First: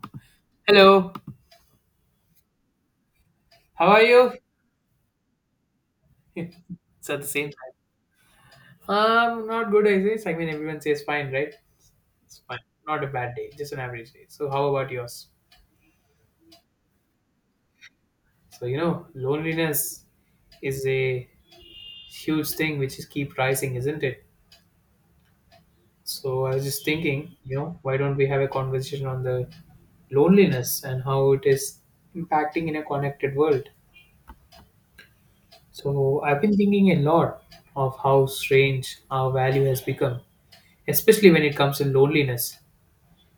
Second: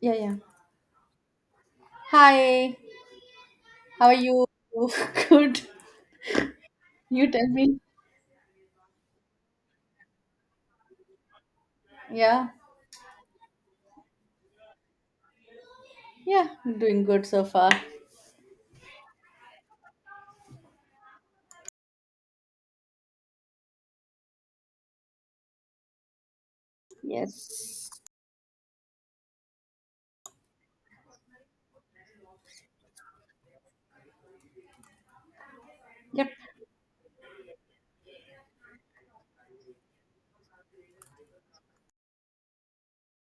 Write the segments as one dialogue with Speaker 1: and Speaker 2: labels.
Speaker 1: Yeah, yeah.
Speaker 2: Hello,
Speaker 1: Hi,
Speaker 2: how are
Speaker 1: how are
Speaker 2: you?
Speaker 1: you? Good.
Speaker 2: It's at the
Speaker 1: You tell
Speaker 2: same
Speaker 1: me.
Speaker 2: time. Not good, I guess. I mean, everyone says fine, right? It's
Speaker 1: Yeah,
Speaker 2: fine. Not a bad day, just an average day. So, how about yours?
Speaker 1: yeah, doing good so far.
Speaker 2: So, you know, loneliness is a huge thing which is keep rising, isn't it? So, I was just thinking, you know,
Speaker 1: Yes.
Speaker 2: why don't we have a conversation on the loneliness and how it is impacting in a connected world? So,
Speaker 1: Yep.
Speaker 2: I've been thinking a lot of how strange our value has become, especially when it comes to loneliness.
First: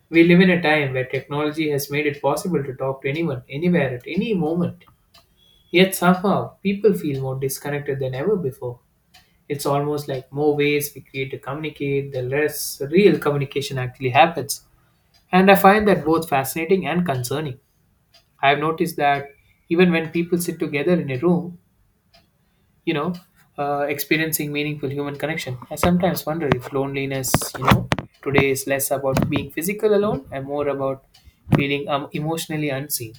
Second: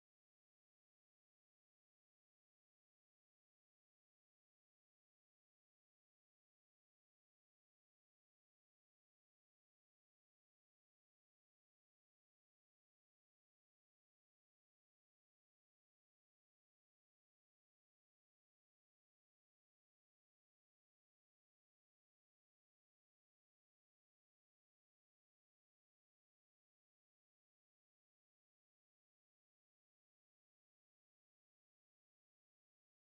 Speaker 2: We live in a time where technology has made it possible to talk to anyone, anywhere, at any moment. Yet somehow, people feel more disconnected than ever before. It's almost like more ways we create to communicate, the less real communication actually happens. And I find that both fascinating and concerning. I have noticed that even when people sit together in a room, you know, experiencing meaningful human connection. I sometimes wonder if loneliness, you know, today is less about being physical alone and more about feeling emotionally unseen.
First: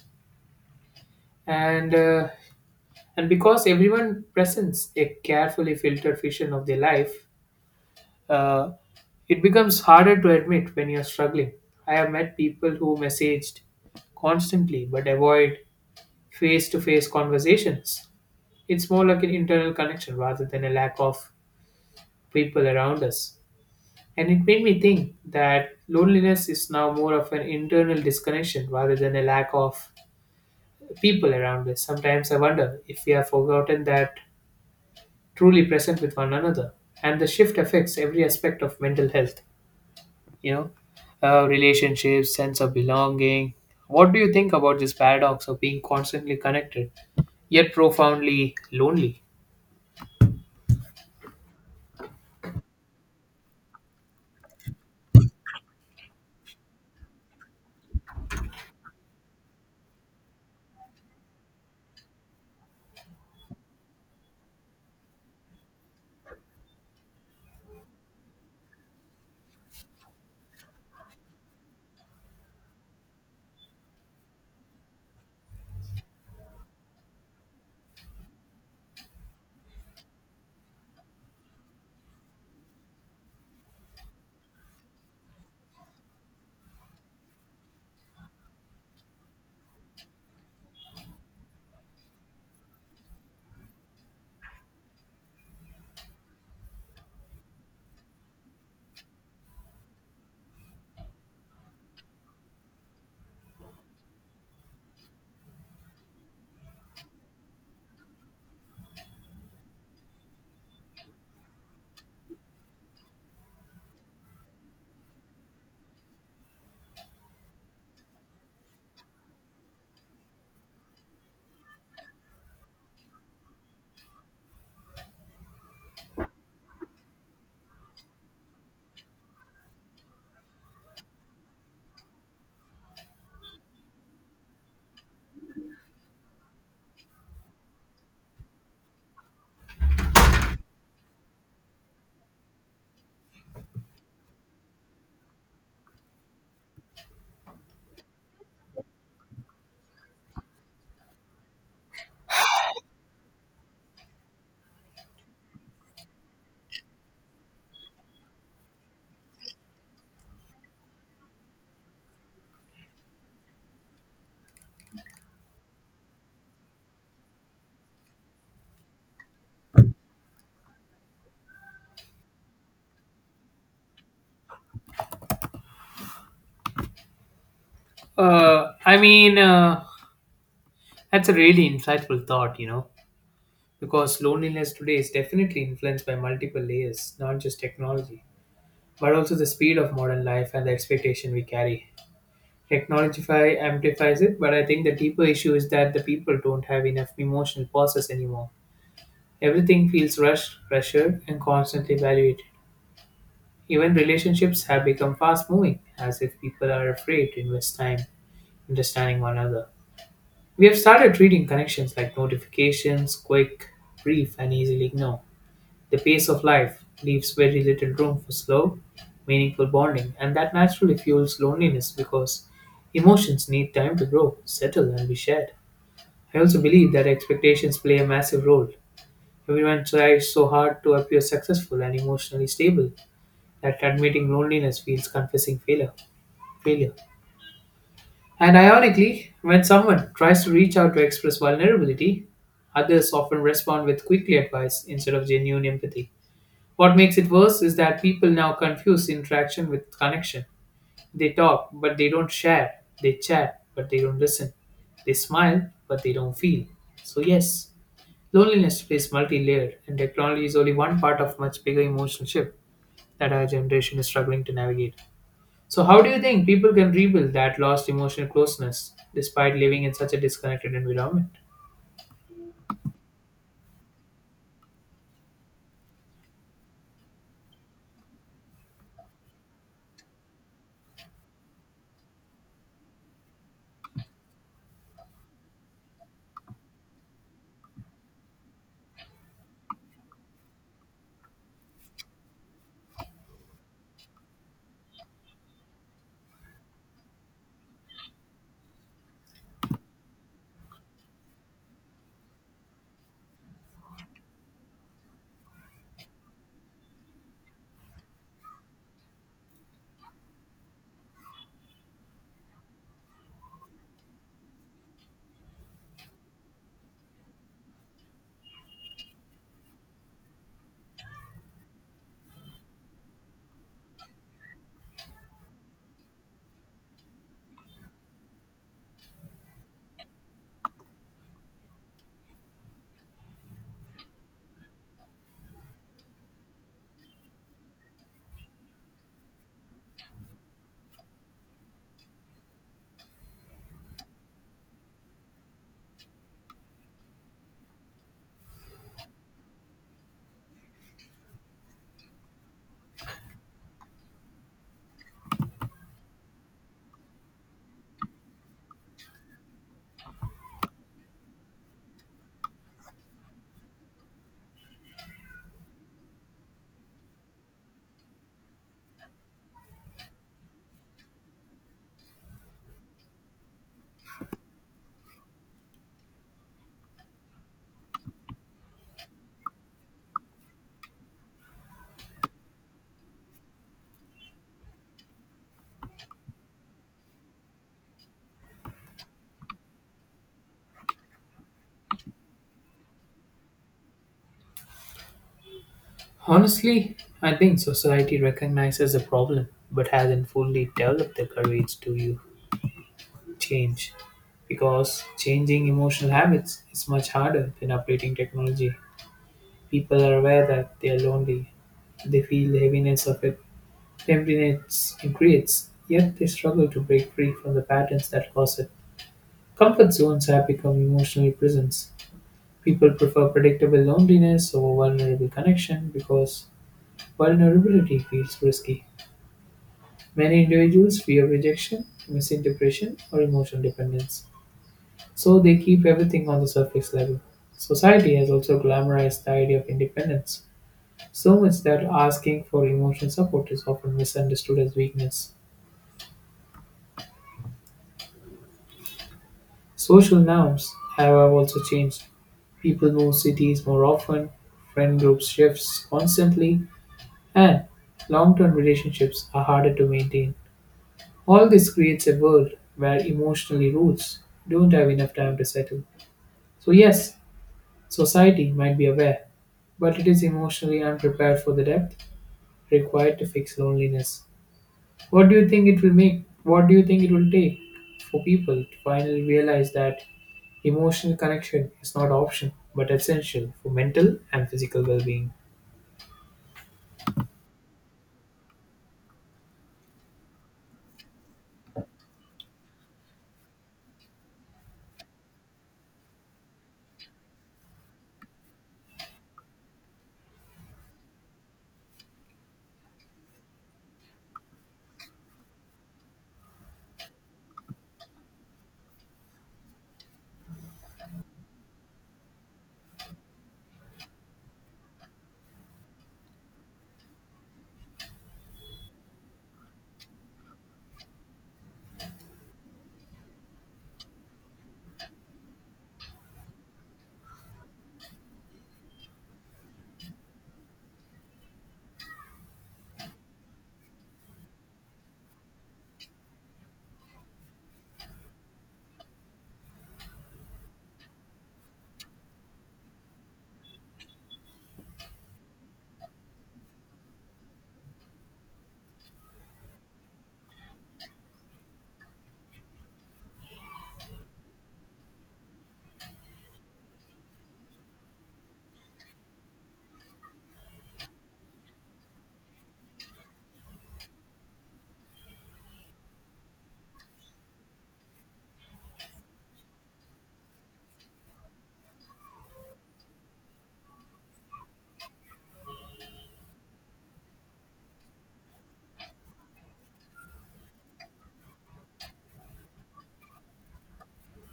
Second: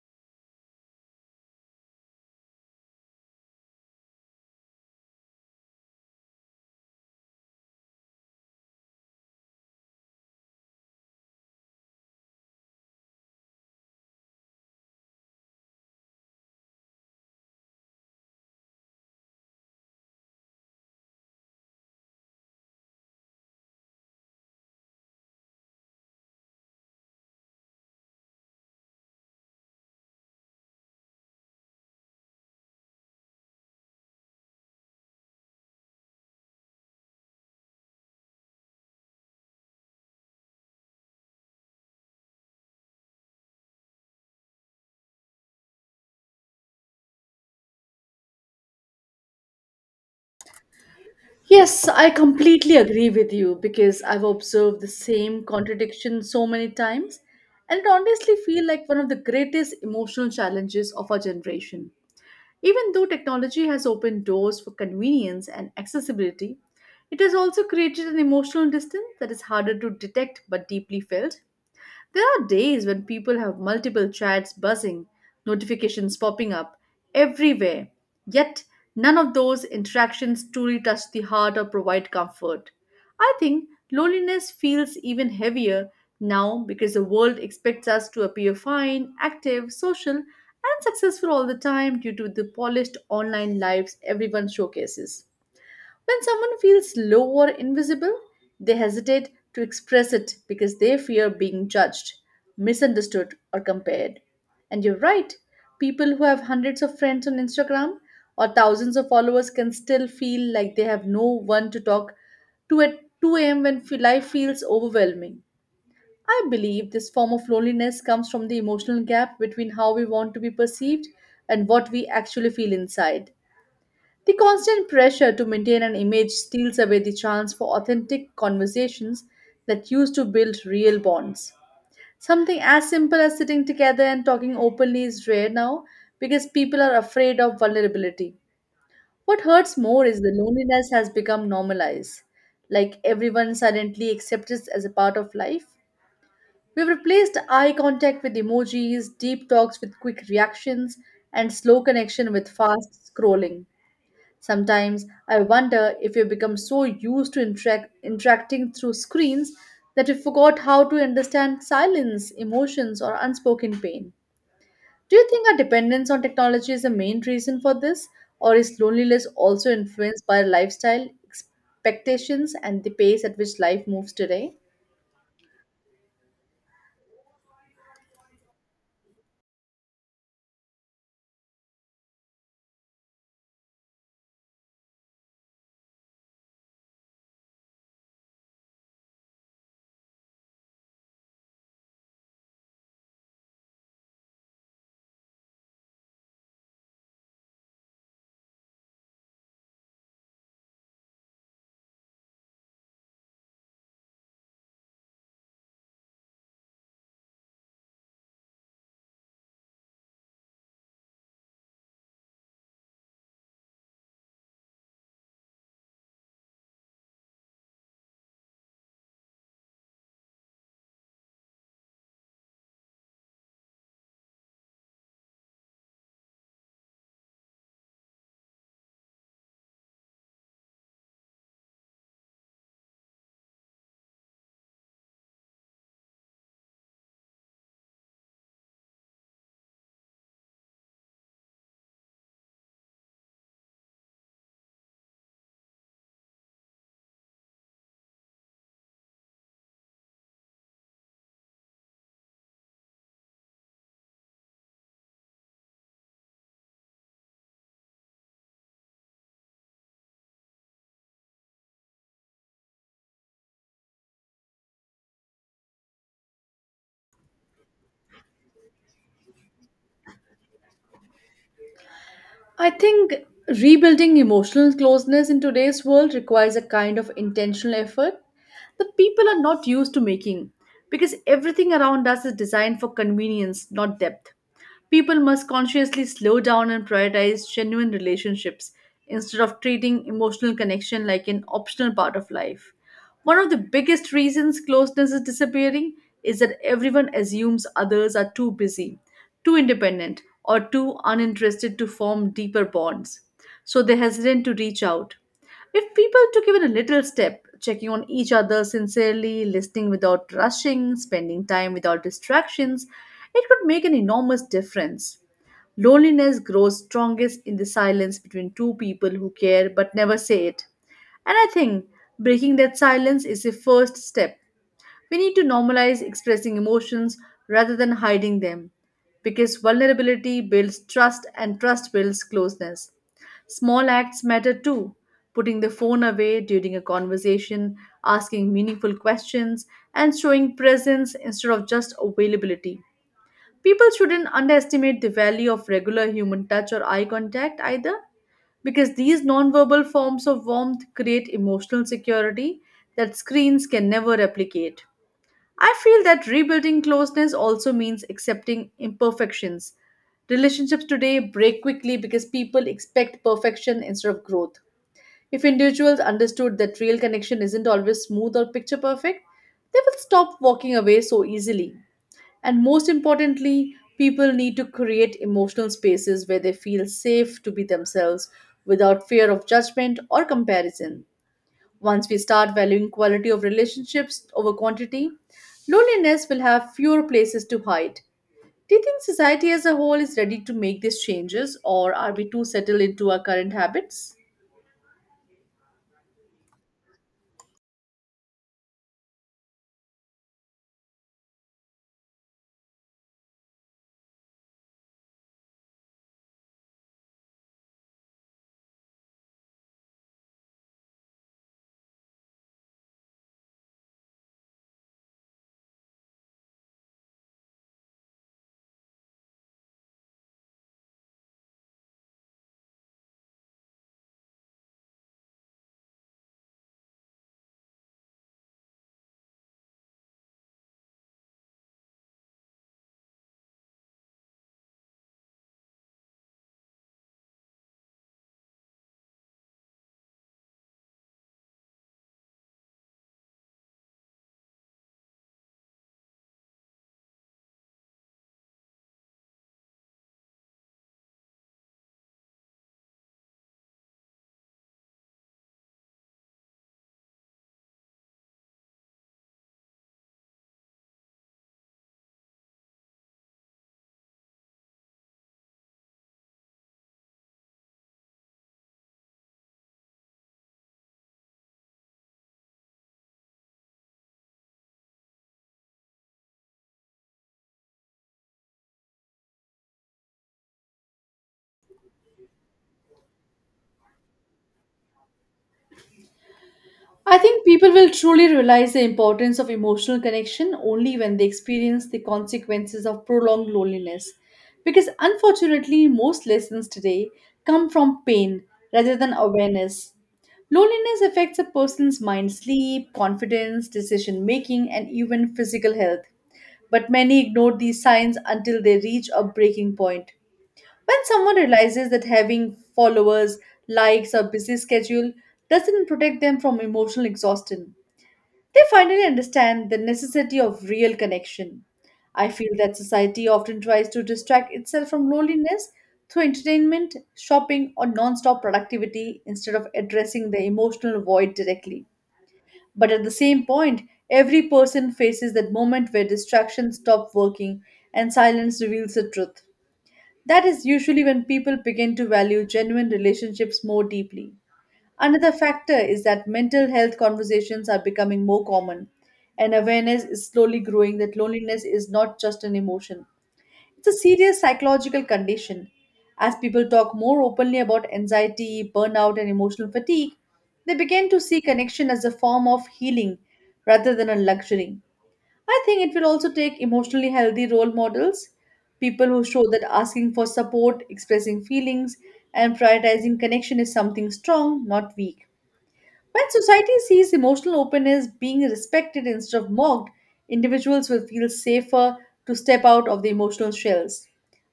Speaker 2: And uh, and because everyone presents a carefully filtered vision of their life, uh, it becomes harder to admit when you're struggling. I have met people who messaged constantly but avoid face to face conversations. It's more like an internal connection rather than a lack of people around us. And it made me think that loneliness is now more of an internal disconnection rather than a lack of people around us. Sometimes I wonder if we have forgotten that truly present with one another. And the shift affects every aspect of mental health, you know, relationships, sense of belonging. What do you think about this paradox of being constantly connected yet profoundly lonely?
Speaker 1: Yes, I completely agree with you because I've observed the same contradiction so many times, and it honestly feels like one of the greatest emotional challenges of our generation. Even though technology has opened doors for convenience and accessibility, it has also created an emotional distance that is harder to detect but deeply felt. There are days when people have multiple chats buzzing, notifications popping up everywhere, yet none of those interactions truly touch the heart or provide comfort. I think loneliness feels even heavier now because the world expects us to appear fine, active, social, and successful all the time due to the polished online lives everyone showcases. When someone feels low or invisible, they hesitate to express it because they fear being judged, misunderstood, or compared. And you're right, people who have hundreds of friends on Instagram or thousands of followers can still feel like they have no one to talk to at 2 a.m. when life feels overwhelming. I believe this form of loneliness comes from the emotional gap between how we want to be perceived and what we actually feel inside. The constant pressure to maintain an image steals away the chance for authentic conversations that used to build real bonds. Something as simple as sitting together and talking openly is rare now because people are afraid of vulnerability. What hurts more is the loneliness has become normalized, like everyone silently accepts it as a part of life. We've replaced eye contact with emojis, deep talks with quick reactions, and slow connection with fast scrolling. Sometimes I wonder if we become so used to interacting through screens that we forgot how to understand silence, emotions, or unspoken pain. Do you think our dependence on technology is the main reason for this, or is loneliness also influenced by lifestyle, expectations, and the pace at which life moves today?
Speaker 2: Uh, I mean, uh, that's a really insightful thought, you know, because loneliness today is definitely influenced by multiple layers, not just technology, but also the speed of modern life and the expectation we carry. Amplifies it, but I think the deeper issue is that the people don't have enough emotional pauses anymore. Everything feels rushed, pressured, and constantly evaluated. Even relationships have become fast moving, as if people are afraid to invest time understanding one another. We have started treating connections like notifications, quick, brief, and easily ignored. The pace of life leaves very little room for slow, meaningful bonding, and that naturally fuels loneliness because emotions need time to grow, settle, and be shared. I also believe that expectations play a massive role. Everyone tries so hard to appear successful and emotionally stable that admitting loneliness feels confessing failure. Failure. And ironically, when someone tries to reach out to express vulnerability, others often respond with quickly advice instead of genuine empathy. What makes it worse is that people now confuse interaction with connection. They talk, but they don't share. They chat, but they don't listen. They smile, but they don't feel. So, yes, loneliness is multi layered, and technology is only one part of much bigger emotional shift that our generation is struggling to navigate. So, how do you think people can rebuild that lost emotional closeness despite living in such a disconnected environment?
Speaker 1: I think rebuilding emotional closeness in today's world requires a kind of intentional effort that people are not used to making because everything around us is designed for convenience, not depth. People must consciously slow down and prioritize genuine relationships instead of treating emotional connection like an optional part of life. One of the biggest reasons closeness is disappearing is that everyone assumes others are too busy, too independent, or too uninterested to form deeper bonds. So they hesitate to reach out. If people took even a little step, checking on each other sincerely, listening without rushing, spending time without distractions, it could make an enormous difference. Loneliness grows strongest in the silence between two people who care but never say it. And I think breaking that silence is the first step. We need to normalize expressing emotions rather than hiding them because vulnerability builds trust and trust builds closeness. Small acts matter too. Putting the phone away during a conversation, asking meaningful questions, and showing presence instead of just availability. People shouldn't underestimate the value of regular human touch or eye contact either, because these nonverbal forms of warmth create emotional security that screens can never replicate. I feel that rebuilding closeness also means accepting imperfections. Relationships today break quickly because people expect perfection instead of growth. If individuals understood that real connection isn't always smooth or picture perfect, they will stop walking away so easily. And most importantly, people need to create emotional spaces where they feel safe to be themselves without fear of judgment or comparison. Once we start valuing quality of relationships over quantity, loneliness will have fewer places to hide. Do you think society as a whole is ready to make these changes, or are we too settled into our current habits?
Speaker 2: Honestly, I think society recognizes the problem but hasn't fully developed the courage to you change because changing emotional habits is much harder than updating technology. People are aware that they are lonely. They feel the heaviness of it, emptiness it creates, yet they struggle to break free from the patterns that cause it. Comfort zones have become emotional prisons. People prefer predictable loneliness over vulnerable connection because vulnerability feels risky. Many individuals fear rejection, misinterpretation, or emotional dependence. So they keep everything on the surface level. Society has also glamorized the idea of independence, so much that asking for emotional support is often misunderstood as weakness. Social norms, however, also changed. People move cities more often, friend groups shifts constantly, and long term relationships are harder to maintain. All this creates a world where emotionally roots don't have enough time to settle. So, yes, society might be aware, but it is emotionally unprepared for the depth required to fix loneliness. What do you think it will make? What do you think it will take for people to finally realize that emotional connection is not option but essential for mental and physical well-being?
Speaker 1: I think people will truly realize the importance of emotional connection only when they experience the consequences of prolonged loneliness. Because unfortunately, most lessons today come from pain rather than awareness. Loneliness affects a person's mind, sleep, confidence, decision making, and even physical health. But many ignore these signs until they reach a breaking point. When someone realizes that having followers, likes, or busy schedule doesn't protect them from emotional exhaustion, they finally understand the necessity of real connection. I feel that society often tries to distract itself from loneliness through entertainment, shopping, or non stop productivity instead of addressing the emotional void directly. But at the same point, every person faces that moment where distractions stop working and silence reveals the truth. That is usually when people begin to value genuine relationships more deeply. Another factor is that mental health conversations are becoming more common, and awareness is slowly growing that loneliness is not just an emotion. It's a serious psychological condition. As people talk more openly about anxiety, burnout, and emotional fatigue, they begin to see connection as a form of healing rather than a luxury. I think it will also take emotionally healthy role models, people who show that asking for support, expressing feelings, and prioritizing connection is something strong, not weak. When society sees emotional openness being respected instead of mocked, individuals will feel safer to step out of the emotional shells.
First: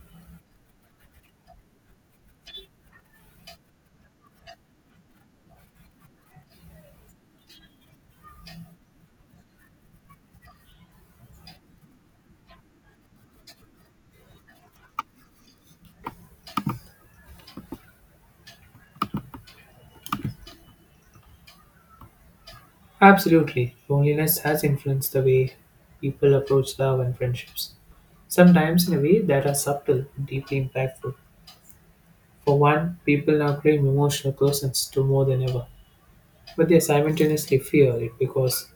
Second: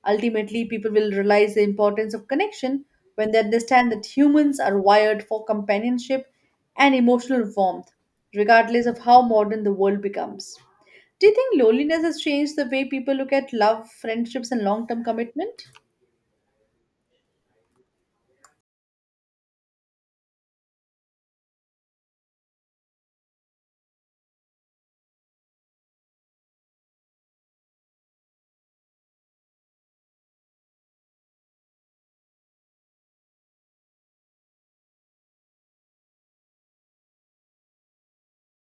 Speaker 1: Ultimately, people will realize the importance of connection when they understand that humans are wired for companionship and emotional warmth, regardless of how modern the world becomes. Do you think loneliness has changed the way people look at love, friendships, and long term commitment?
Speaker 2: Absolutely, loneliness has influenced the way people approach love and friendships, sometimes in a way that are subtle and deeply impactful. For one, people now crave emotional closeness to more than ever, but they simultaneously fear it because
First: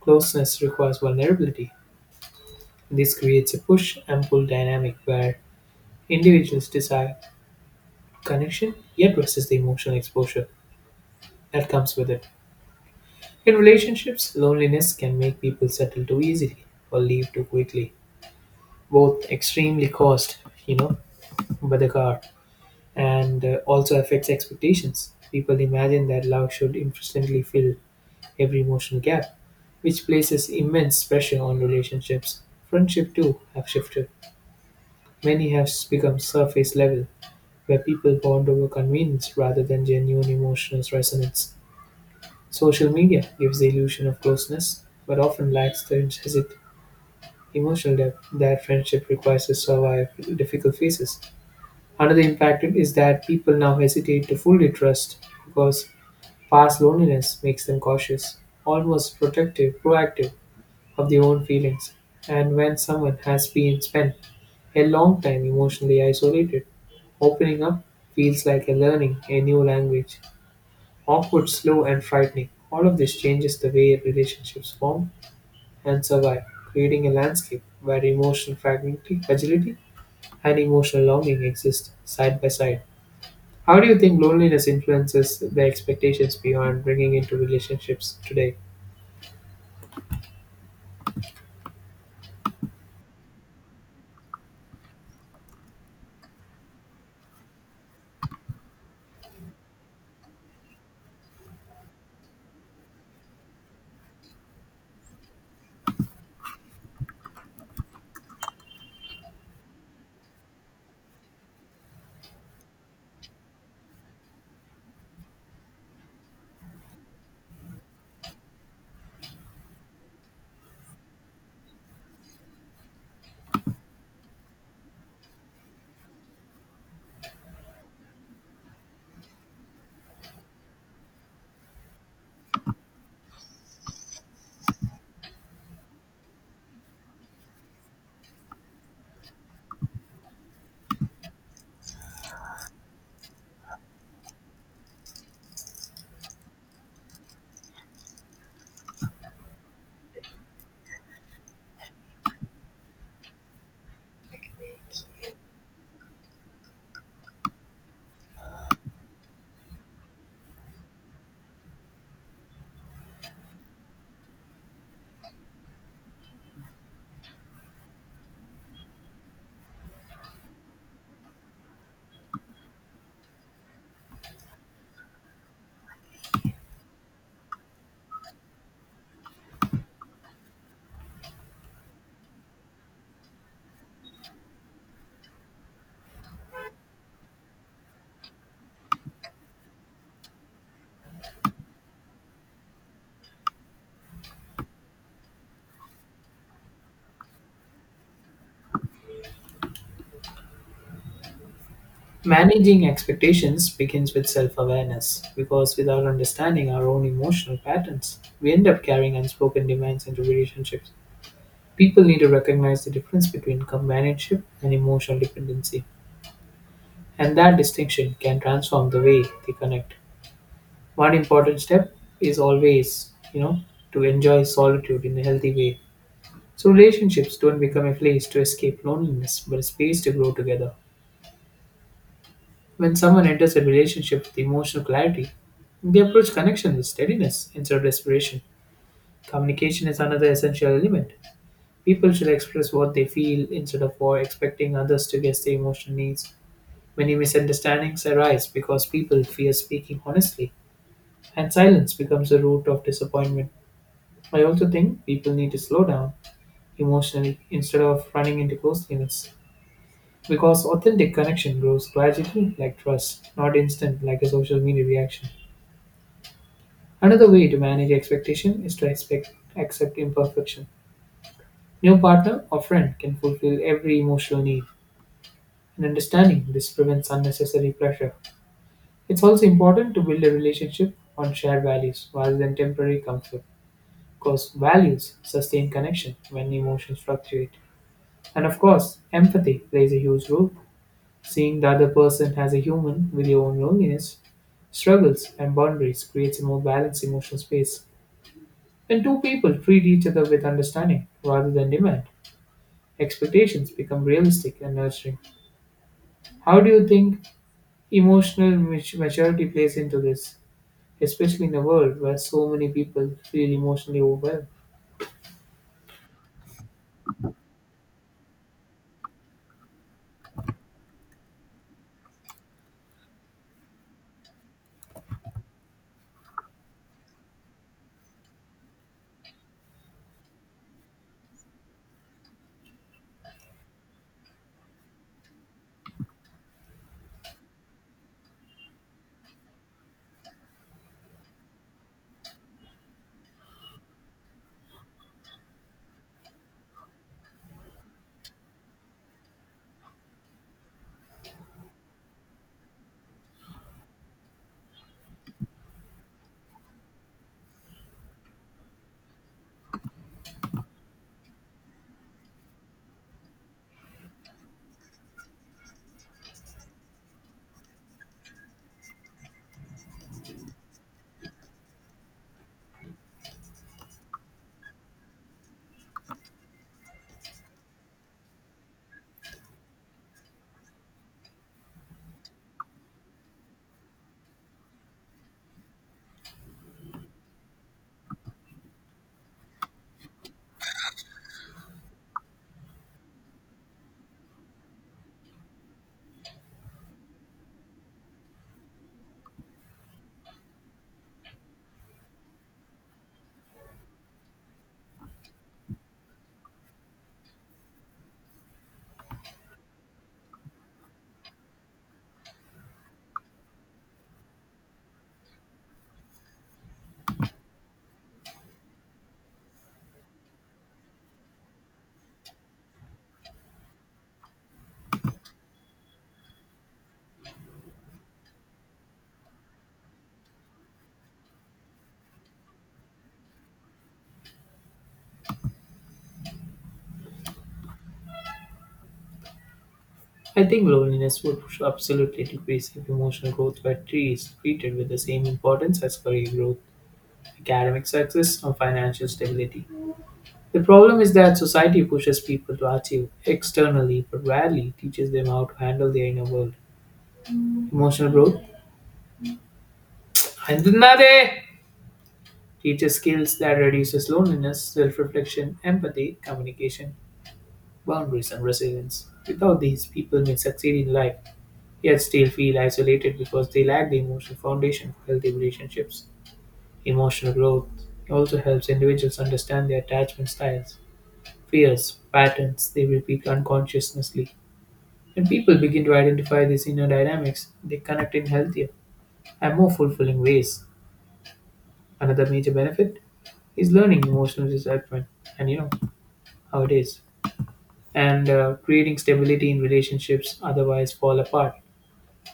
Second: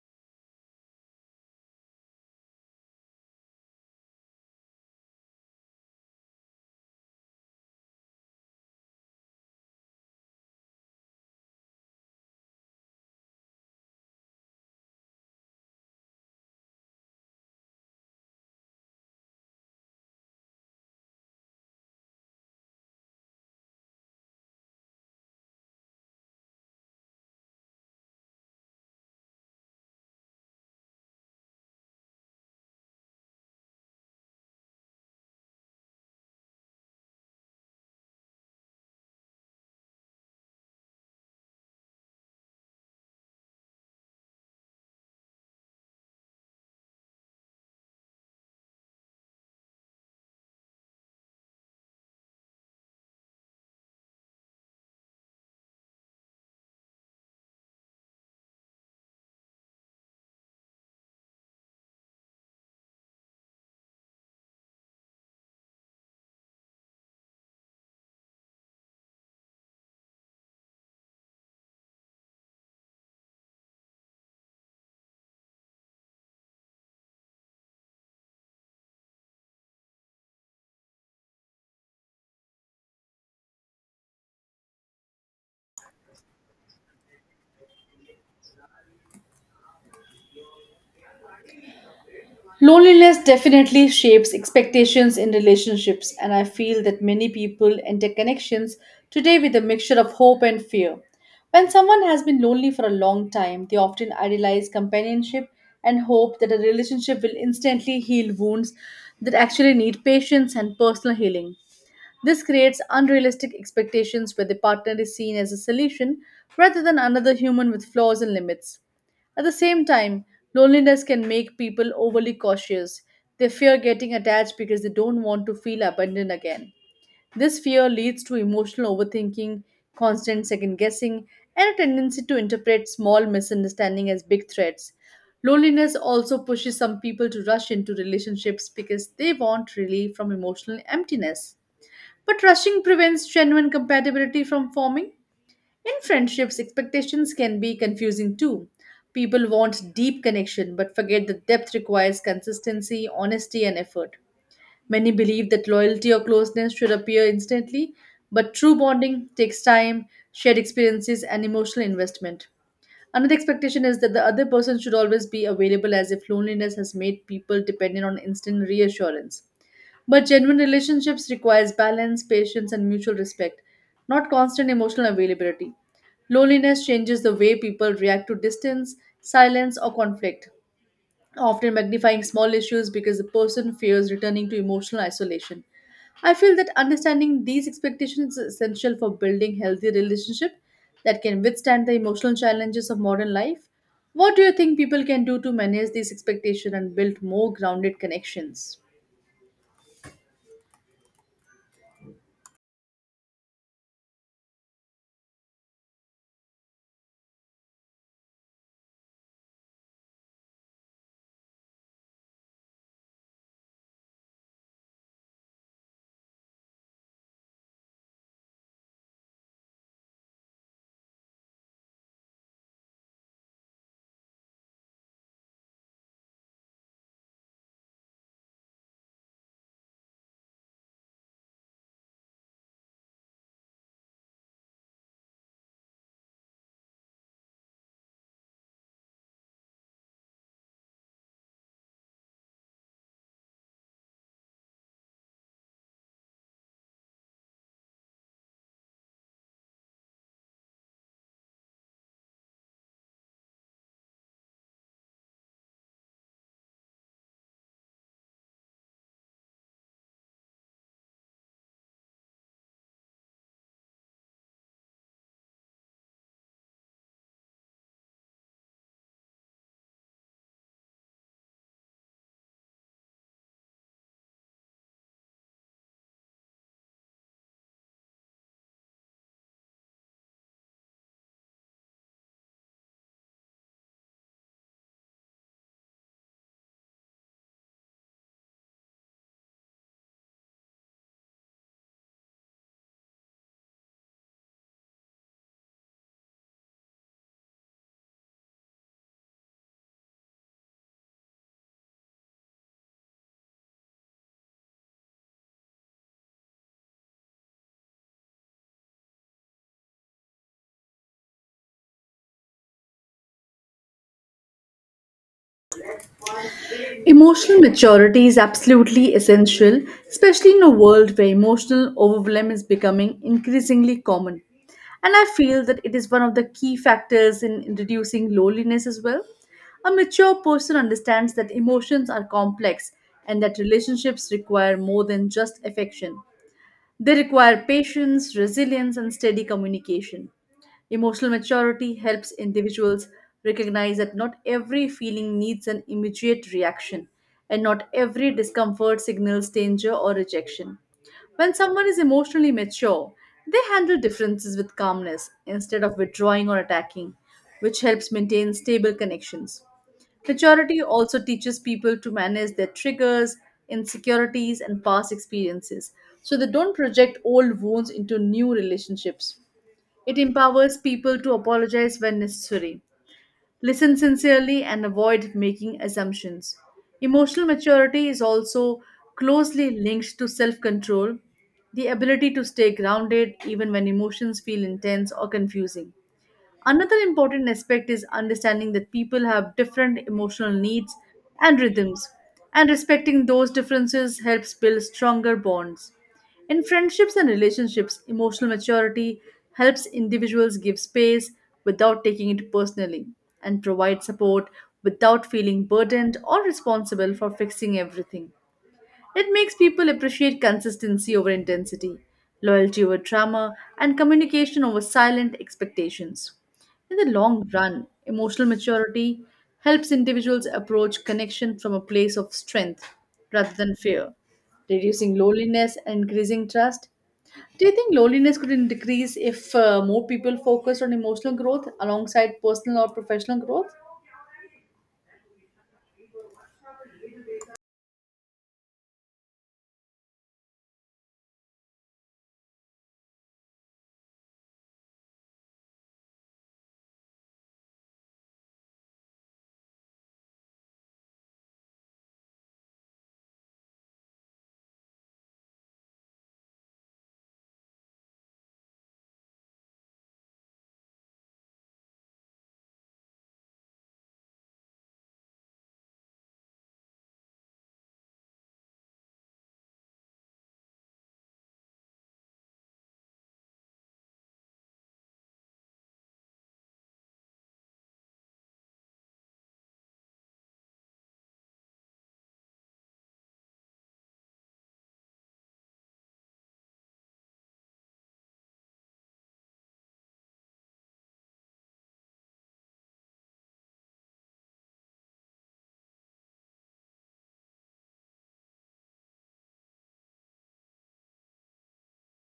Speaker 2: closeness requires vulnerability. This creates a push and pull dynamic where individuals desire connection yet resist the emotional exposure that comes with it. In relationships, loneliness can make people settle too easily or leave too quickly. Both extremely cost, you know, by the car and also affects expectations. People imagine that love should instantly fill every emotional gap, which places immense pressure on relationships. Friendship too have shifted. Many have become surface level where people bond over convenience rather than genuine emotional resonance. Social media gives the illusion of closeness, but often lacks the intrinsic emotional depth that friendship requires to survive difficult phases. Another impact is that people now hesitate to fully trust because past loneliness makes them cautious, almost protective, proactive of their own feelings. And when someone has been spent a long time emotionally isolated, opening up feels like a learning a new language awkward, slow, and frightening. All of this changes the way relationships form and survive, creating a landscape where emotional fragility and emotional longing exist side by side. How do you think loneliness influences the expectations beyond bringing into relationships today?
Speaker 1: Loneliness definitely shapes expectations in relationships, and I feel that many people enter connections today with a mixture of hope and fear. When someone has been lonely for a long time, they often idealize companionship and hope that a relationship will instantly heal wounds that actually need patience and personal healing. This creates unrealistic expectations where the partner is seen as a solution rather than another human with flaws and limits. At the same time, loneliness can make people overly cautious. They fear getting attached because they don't want to feel abandoned again. This fear leads to emotional overthinking, constant second guessing, and a tendency to interpret small misunderstandings as big threats. Loneliness also pushes some people to rush into relationships because they want relief from emotional emptiness. But rushing prevents genuine compatibility from forming. In friendships, expectations can be confusing too. People want deep connection but forget that depth requires consistency, honesty, and effort. Many believe that loyalty or closeness should appear instantly, but true bonding takes time, shared experiences, and emotional investment. Another expectation is that the other person should always be available as if loneliness has made people dependent on instant reassurance. But genuine relationships requires balance, patience, and mutual respect, not constant emotional availability. Loneliness changes the way people react to distance, silence, or conflict, often magnifying small issues because the person fears returning to emotional isolation. I feel that understanding these expectations is essential for building healthy relationships that can withstand the emotional challenges of modern life. What do you think people can do to manage these expectations and build more grounded connections?
Speaker 2: Managing expectations begins with self awareness because without understanding our own emotional patterns, we end up carrying unspoken demands into relationships. People need to recognize the difference between companionship and emotional dependency. And that distinction can transform the way they connect. One important step is always, you know, to enjoy solitude in a healthy way. So relationships don't become a place to escape loneliness, but a space to grow together. When someone enters a relationship with emotional clarity, they approach connection with steadiness instead of desperation. Communication is another essential element. People should express what they feel instead of or expecting others to guess their emotional needs. Many misunderstandings arise because people fear speaking honestly. And silence becomes the root of disappointment. I also think people need to slow down emotionally instead of running into close limits. Because authentic connection grows gradually like trust, not instant like a social media reaction. Another way to manage expectation is to expect accept imperfection. No partner or friend can fulfill every emotional need. And understanding this prevents unnecessary pressure. It's also important to build a relationship on shared values rather than temporary comfort. Because values sustain connection when emotions fluctuate. And of course, empathy plays a huge role. Seeing the other person as a human with your own loneliness, struggles, and boundaries creates a more balanced emotional space. When two people treat each other with understanding rather than demand, expectations become realistic and nurturing. How do you think emotional maturity plays into this, especially in a world where so many people feel emotionally overwhelmed?
Speaker 1: Emotional maturity is absolutely essential, especially in a world where emotional overwhelm is becoming increasingly common. And I feel that it is one of the key factors in reducing loneliness as well. A mature person understands that emotions are complex and that relationships require more than just affection. They require patience, resilience, and steady communication. Emotional maturity helps individuals recognize that not every feeling needs an immediate reaction, and not every discomfort signals danger or rejection. When someone is emotionally mature, they handle differences with calmness instead of withdrawing or attacking, which helps maintain stable connections. Maturity also teaches people to manage their triggers, insecurities, and past experiences so they don't project old wounds into new relationships. It empowers people to apologize when necessary, listen sincerely, and avoid making assumptions. Emotional maturity is also closely linked to self control, the ability to stay grounded even when emotions feel intense or confusing. Another important aspect is understanding that people have different emotional needs and rhythms, and respecting those differences helps build stronger bonds. In friendships and relationships, emotional maturity helps individuals give space without taking it personally and provide support without feeling burdened or responsible for fixing everything. It makes people appreciate consistency over intensity, loyalty over drama, and communication over silent expectations. In the long run, emotional maturity helps individuals approach connection from a place of strength rather than fear, reducing loneliness and increasing trust. Do you think loneliness could decrease if more people focused on emotional growth alongside personal or professional growth?
Speaker 2: I think loneliness would absolutely decrease if emotional growth is treated with the same importance as career growth, academic success, or financial stability. The problem is that society pushes people to achieve externally but rarely teaches them how to handle their inner world. Emotional growth "Handunade" teaches skills that reduces loneliness, self-reflection, empathy, communication, boundaries, and resilience. Without these, people may succeed in life yet still feel isolated because they lack the emotional foundation for healthy relationships. Emotional growth also helps individuals understand their attachment styles, fears, patterns they repeat unconsciously. When people begin to identify these inner dynamics, they connect in healthier and more fulfilling ways. Another major benefit is learning emotional discipline, and you know how it is, and creating stability in relationships otherwise fall apart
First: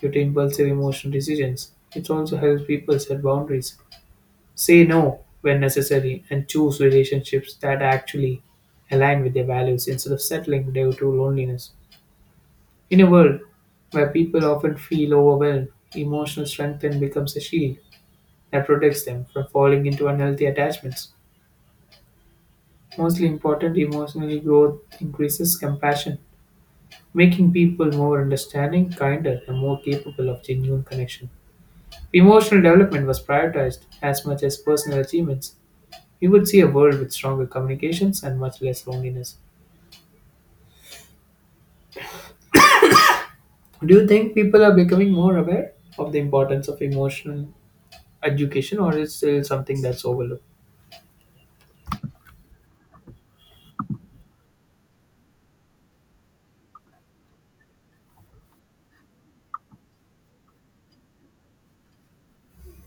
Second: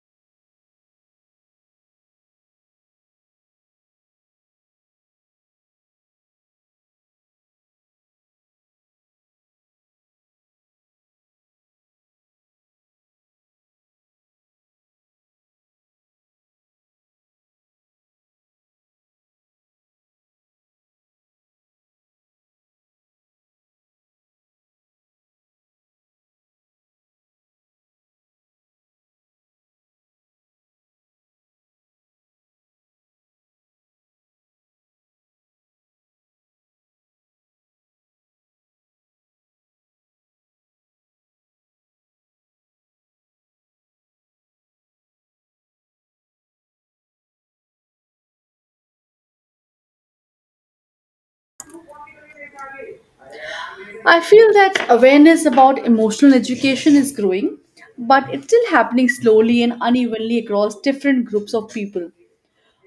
Speaker 2: due to impulsive emotional decisions. It also helps people set boundaries say no when necessary, and choose relationships that actually align with their values instead of settling due to loneliness. In a world where people often feel overwhelmed, emotional strength then becomes a shield that protects them from falling into unhealthy attachments. Mostly important, emotional growth increases compassion, making people more understanding, kinder, and more capable of genuine connection. Emotional development was prioritized as much as personal achievements we would see a world with stronger communications and much less loneliness. Do you think people are becoming more aware of the importance of emotional education, or is still something that's overlooked?
Speaker 1: I feel that awareness about emotional education is growing, but it's still happening slowly and unevenly across different groups of people.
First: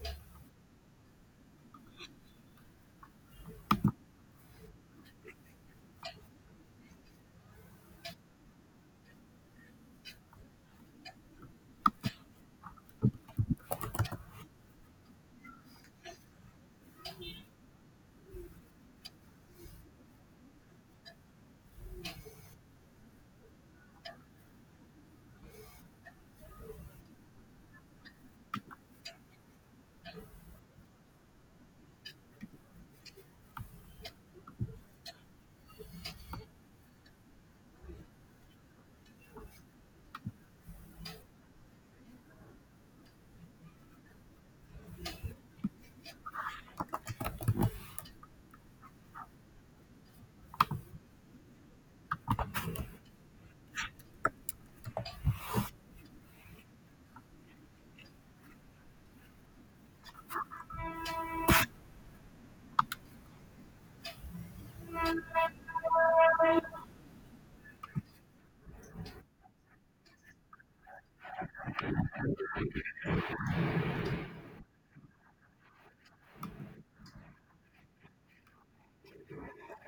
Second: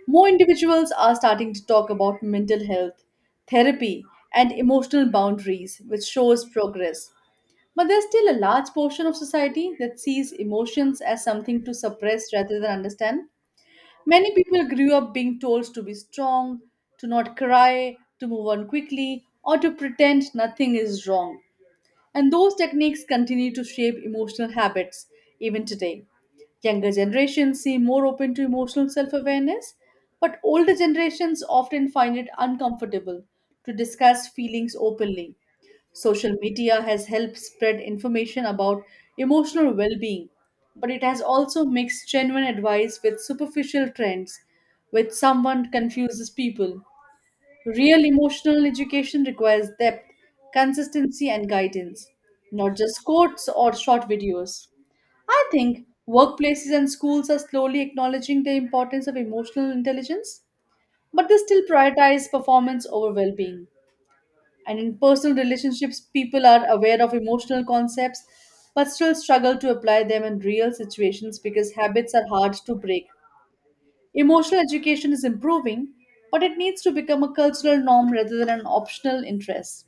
Speaker 1: More individuals are starting to talk about mental health, therapy, and emotional boundaries, which shows progress. But there's still a large portion of society that sees emotions as something to suppress rather than understand. Many people grew up being told to be strong, to not cry, to move on quickly, or to pretend nothing is wrong. And those techniques continue to shape emotional habits even today. Younger generations seem more open to emotional self awareness, but older generations often find it uncomfortable to discuss feelings openly. Social media has helped spread information about emotional well being, but it has also mixed genuine advice with superficial trends, which someone confuses people. Real emotional education requires depth, consistency, and guidance, not just quotes or short videos. I think workplaces and schools are slowly acknowledging the importance of emotional intelligence, but they still prioritize performance over well being. And in personal relationships, people are aware of emotional concepts but still struggle to apply them in real situations because habits are hard to break. Emotional education is improving, but it needs to become a cultural norm rather than an optional interest.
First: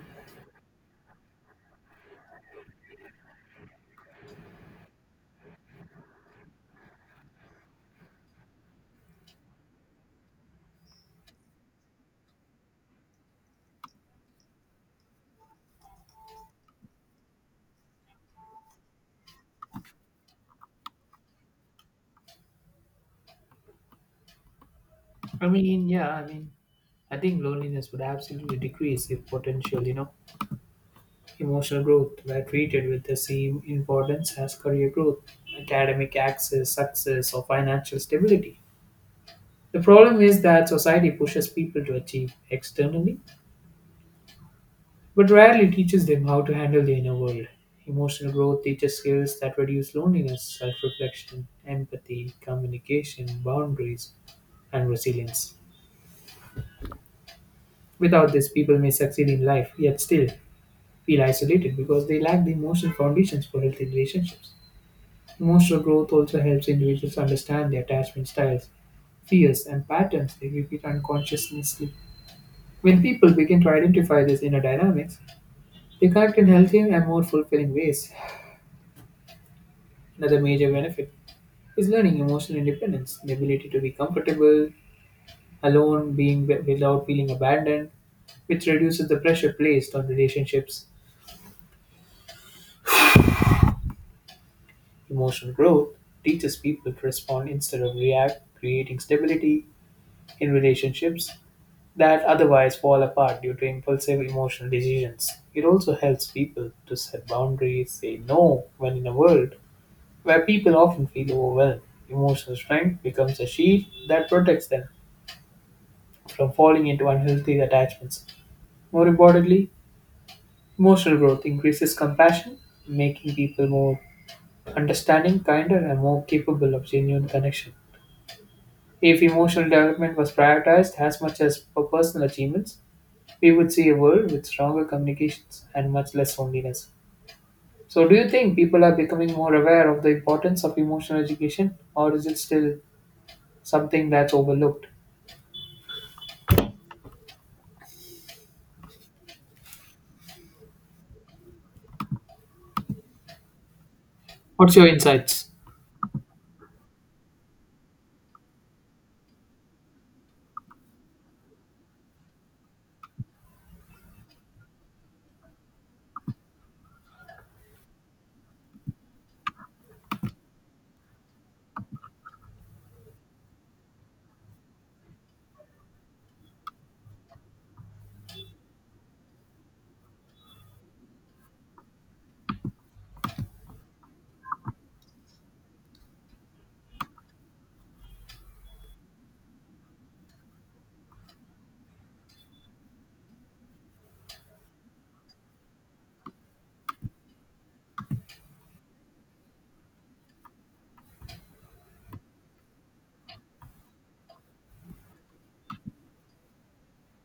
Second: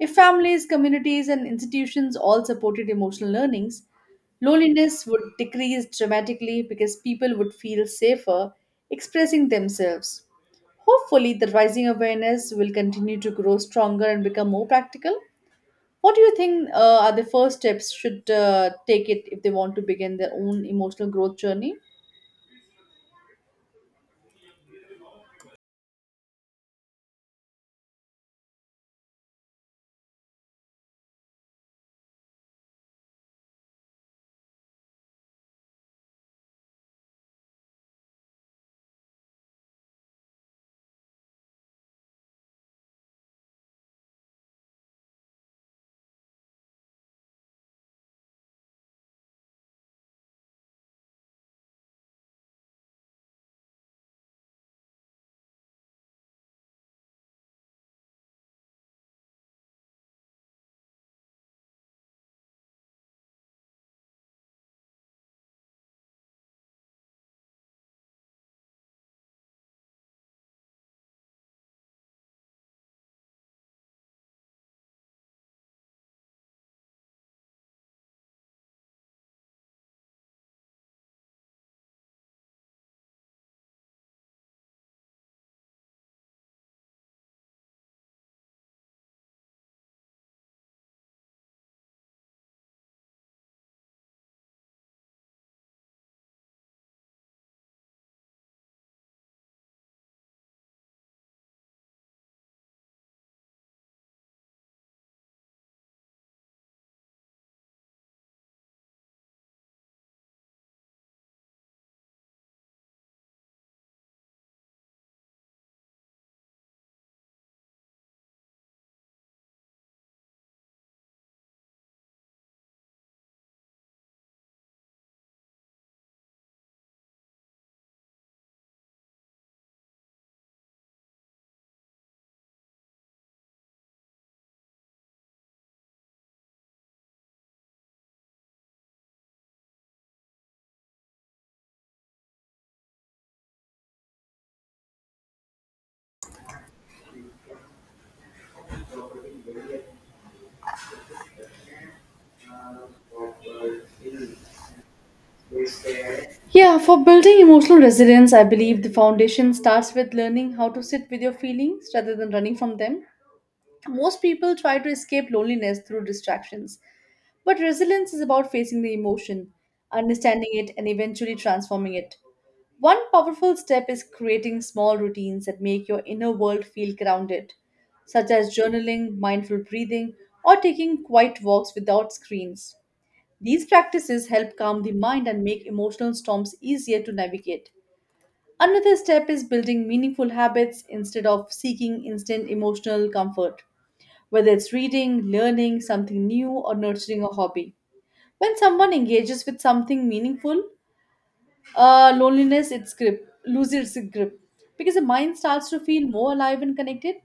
Speaker 1: If families, communities, and institutions all supported emotional learnings, loneliness would decrease dramatically because people would feel safer expressing themselves. Hopefully, the rising awareness will continue to grow stronger and become more practical. What do you think are the first steps should take it if they want to begin their own emotional growth journey?
Speaker 2: I mean, yeah, I mean, I think loneliness would absolutely decrease if potential, you know, emotional growth were treated with the same importance as career growth, academic access, success, or financial stability. The problem is that society pushes people to achieve externally but rarely teaches them how to handle the inner world. Emotional growth teaches skills that reduce loneliness, self reflection, empathy, communication, boundaries, and resilience. Without this, people may succeed in life, yet still feel isolated because they lack the emotional foundations for healthy relationships. Emotional growth also helps individuals understand their attachment styles, fears, and patterns they repeat unconsciously. When people begin to identify these inner dynamics, they connect in healthier and more fulfilling ways. Another major benefit is learning emotional independence, the ability to be comfortable alone, without feeling abandoned, which reduces the pressure placed on relationships. Emotional growth teaches people to respond instead of react, creating stability in relationships that otherwise fall apart due to impulsive emotional decisions. It also helps people to set boundaries, say no when in a world where people often feel overwhelmed. Emotional strength becomes a shield that protects them from falling into unhealthy attachments. More importantly, emotional growth increases compassion, making people more understanding, kinder, and more capable of genuine connection. If emotional development was prioritized as much as for personal achievements, we would see a world with stronger communications and much less loneliness. So, do you think people are becoming more aware of the importance of emotional education, or is it still something that's overlooked? What's your insights?
Speaker 1: Yeah, for building emotional resilience, I believe the foundation starts with learning how to sit with your feelings rather than running from them. Most people try to escape loneliness through distractions, but resilience is about facing the emotion, understanding it, and eventually transforming it. One powerful step is creating small routines that make your inner world feel grounded, such as journaling, mindful breathing, or taking quiet walks without screens. These practices help calm the mind and make emotional storms easier to navigate. Another step is building meaningful habits instead of seeking instant emotional comfort, whether it's reading, learning something new, or nurturing a hobby. When someone engages with something meaningful, loneliness its grip loses its grip because the mind starts to feel more alive and connected.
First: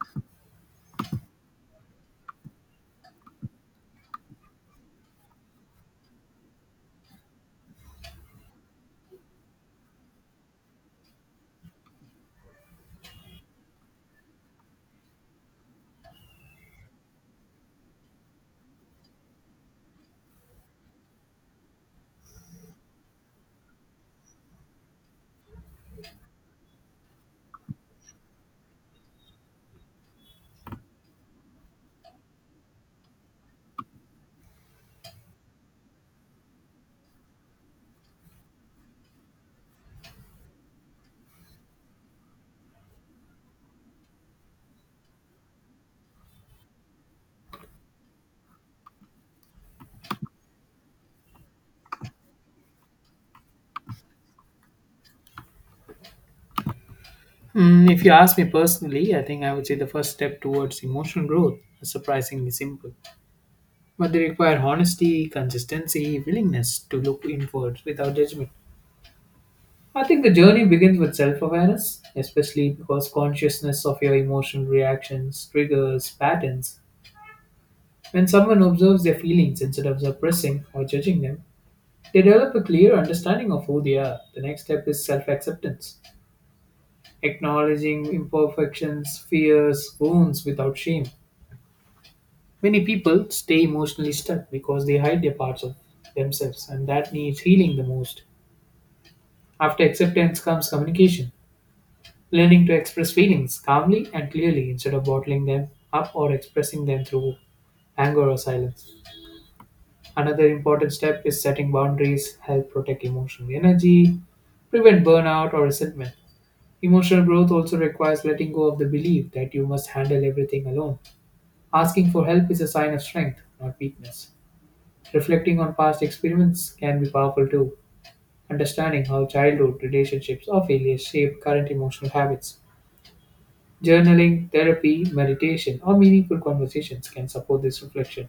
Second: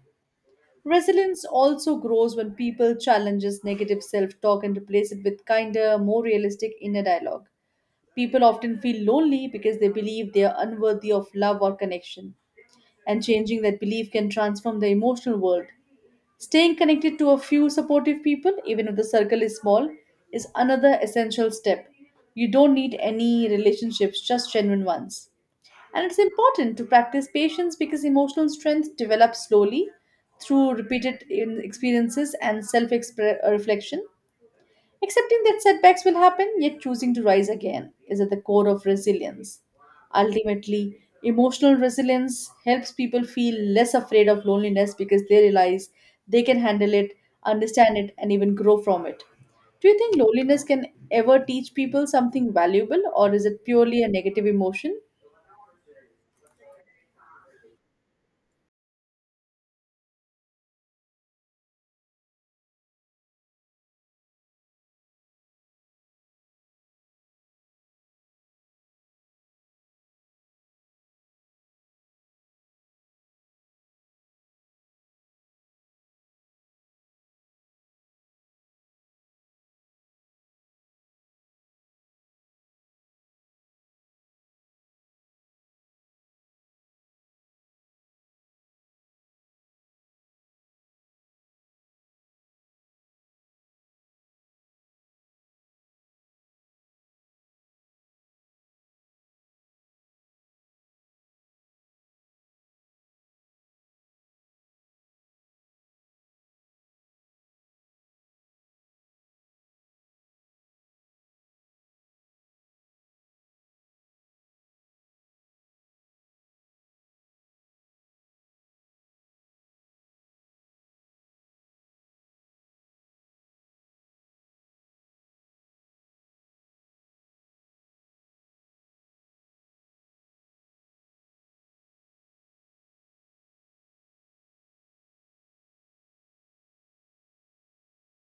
Speaker 1: Resilience also grows when people challenges negative self-talk and replace it with kinder, more realistic inner dialogue. People often feel lonely because they believe they are unworthy of love or connection, and changing that belief can transform the emotional world. Staying connected to a few supportive people, even if the circle is small, is another essential step. You don't need any relationships, just genuine ones. And it's important to practice patience because emotional strength develops slowly through repeated experiences and self reflection. Accepting that setbacks will happen, yet choosing to rise again, is at the core of resilience. Ultimately, emotional resilience helps people feel less afraid of loneliness because they realize they can handle it, understand it, and even grow from it. Do you think loneliness can ever teach people something valuable, or is it purely a negative emotion?
Speaker 2: Hmm, if you ask me personally, I think I would say the first step towards emotional growth is surprisingly simple. But they require honesty, consistency, willingness to look inward without judgment. I think the journey begins with self awareness, especially because consciousness of your emotional reactions, triggers, patterns. When someone observes their feelings instead of suppressing or judging them, they develop a clear understanding of who they are. The next step is self acceptance, acknowledging imperfections, fears, wounds without shame. Many people stay emotionally stuck because they hide their parts of themselves, and that needs healing the most. After acceptance comes communication, learning to express feelings calmly and clearly instead of bottling them up or expressing them through anger or silence. Another important step is setting boundaries, help protect emotional energy, prevent burnout or resentment. Emotional growth also requires letting go of the belief that you must handle everything alone. Asking for help is a sign of strength, not weakness. Reflecting on past experiments can be powerful too. Understanding how childhood, relationships, or failures shape current emotional habits. Journaling, therapy, meditation, or meaningful conversations can support this reflection.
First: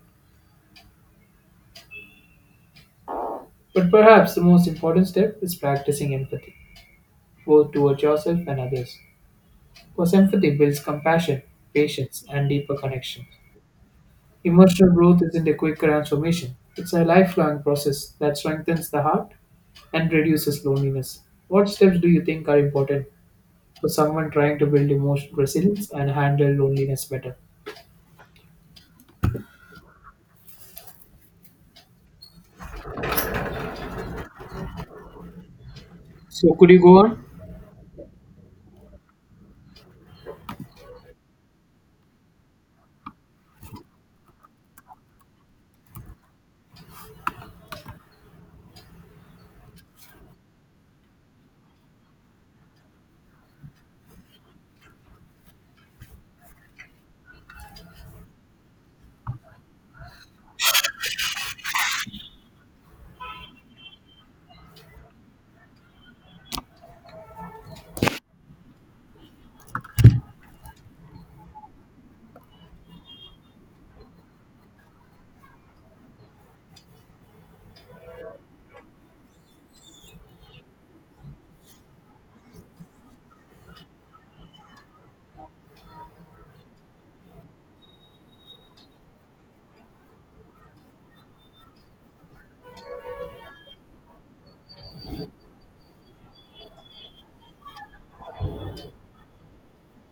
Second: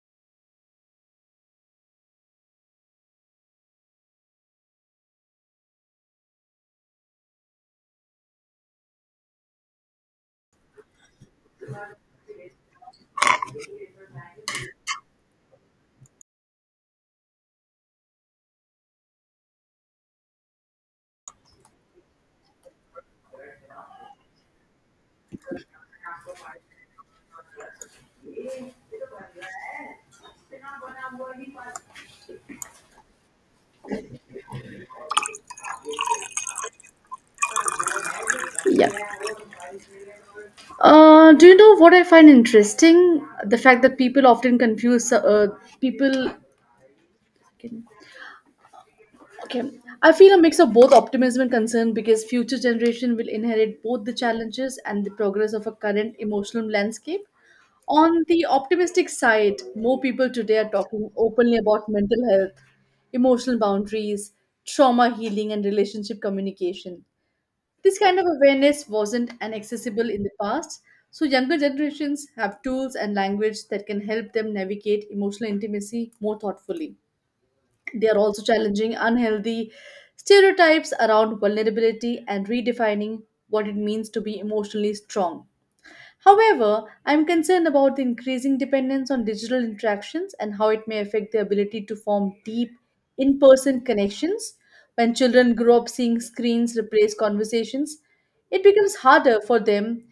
Speaker 2: But perhaps the most important step is practicing empathy, both towards yourself and others. Because empathy builds compassion, patience, and deeper connection. Emotional growth isn't a quick transformation, it's a lifelong process that strengthens the heart and reduces loneliness. What steps do you think are important for someone trying to build emotional resilience and handle loneliness better? So, could you go on?
Speaker 1: Yeah. Do you know what I find interesting? The fact that people often confuse people. Okay, I feel a mix of both optimism and concern because future generation will inherit both the challenges and the progress of a current emotional landscape. On the optimistic side, more people today are talking openly about mental health, emotional boundaries, trauma healing, and relationship communication. This kind of awareness wasn't an accessible in the past, so younger generations have tools and language that can help them navigate emotional intimacy more thoughtfully. They are also challenging unhealthy stereotypes around vulnerability and redefining what it means to be emotionally strong. However, I'm concerned about the increasing dependence on digital interactions and how it may affect their ability to form deep in person connections. When children grow up seeing screens replace conversations, it becomes harder for them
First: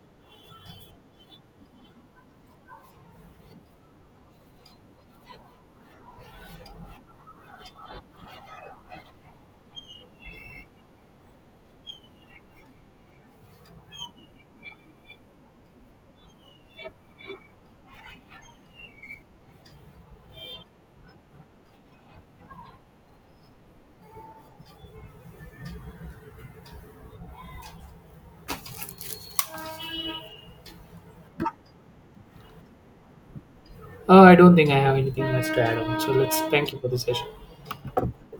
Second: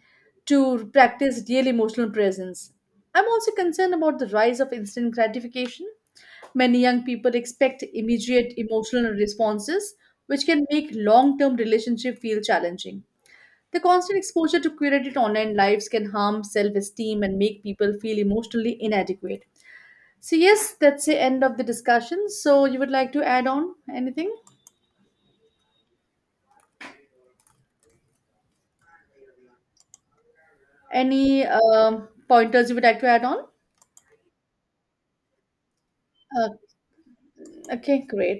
Speaker 1: to practice real emotional presence. I'm also concerned about the rise of instant gratification. Many young people expect immediate emotional responses, which can make long term relationship feel challenging. The constant exposure to curated online lives can harm self esteem and make people feel emotionally inadequate. So, yes, that's the end of the discussion. So, you would like to add on anything? Any pointers you would like to add on?
Speaker 2: I don't think I have anything else to add on. So let's
Speaker 1: Uh,
Speaker 2: thank you for the session.
Speaker 1: okay, great.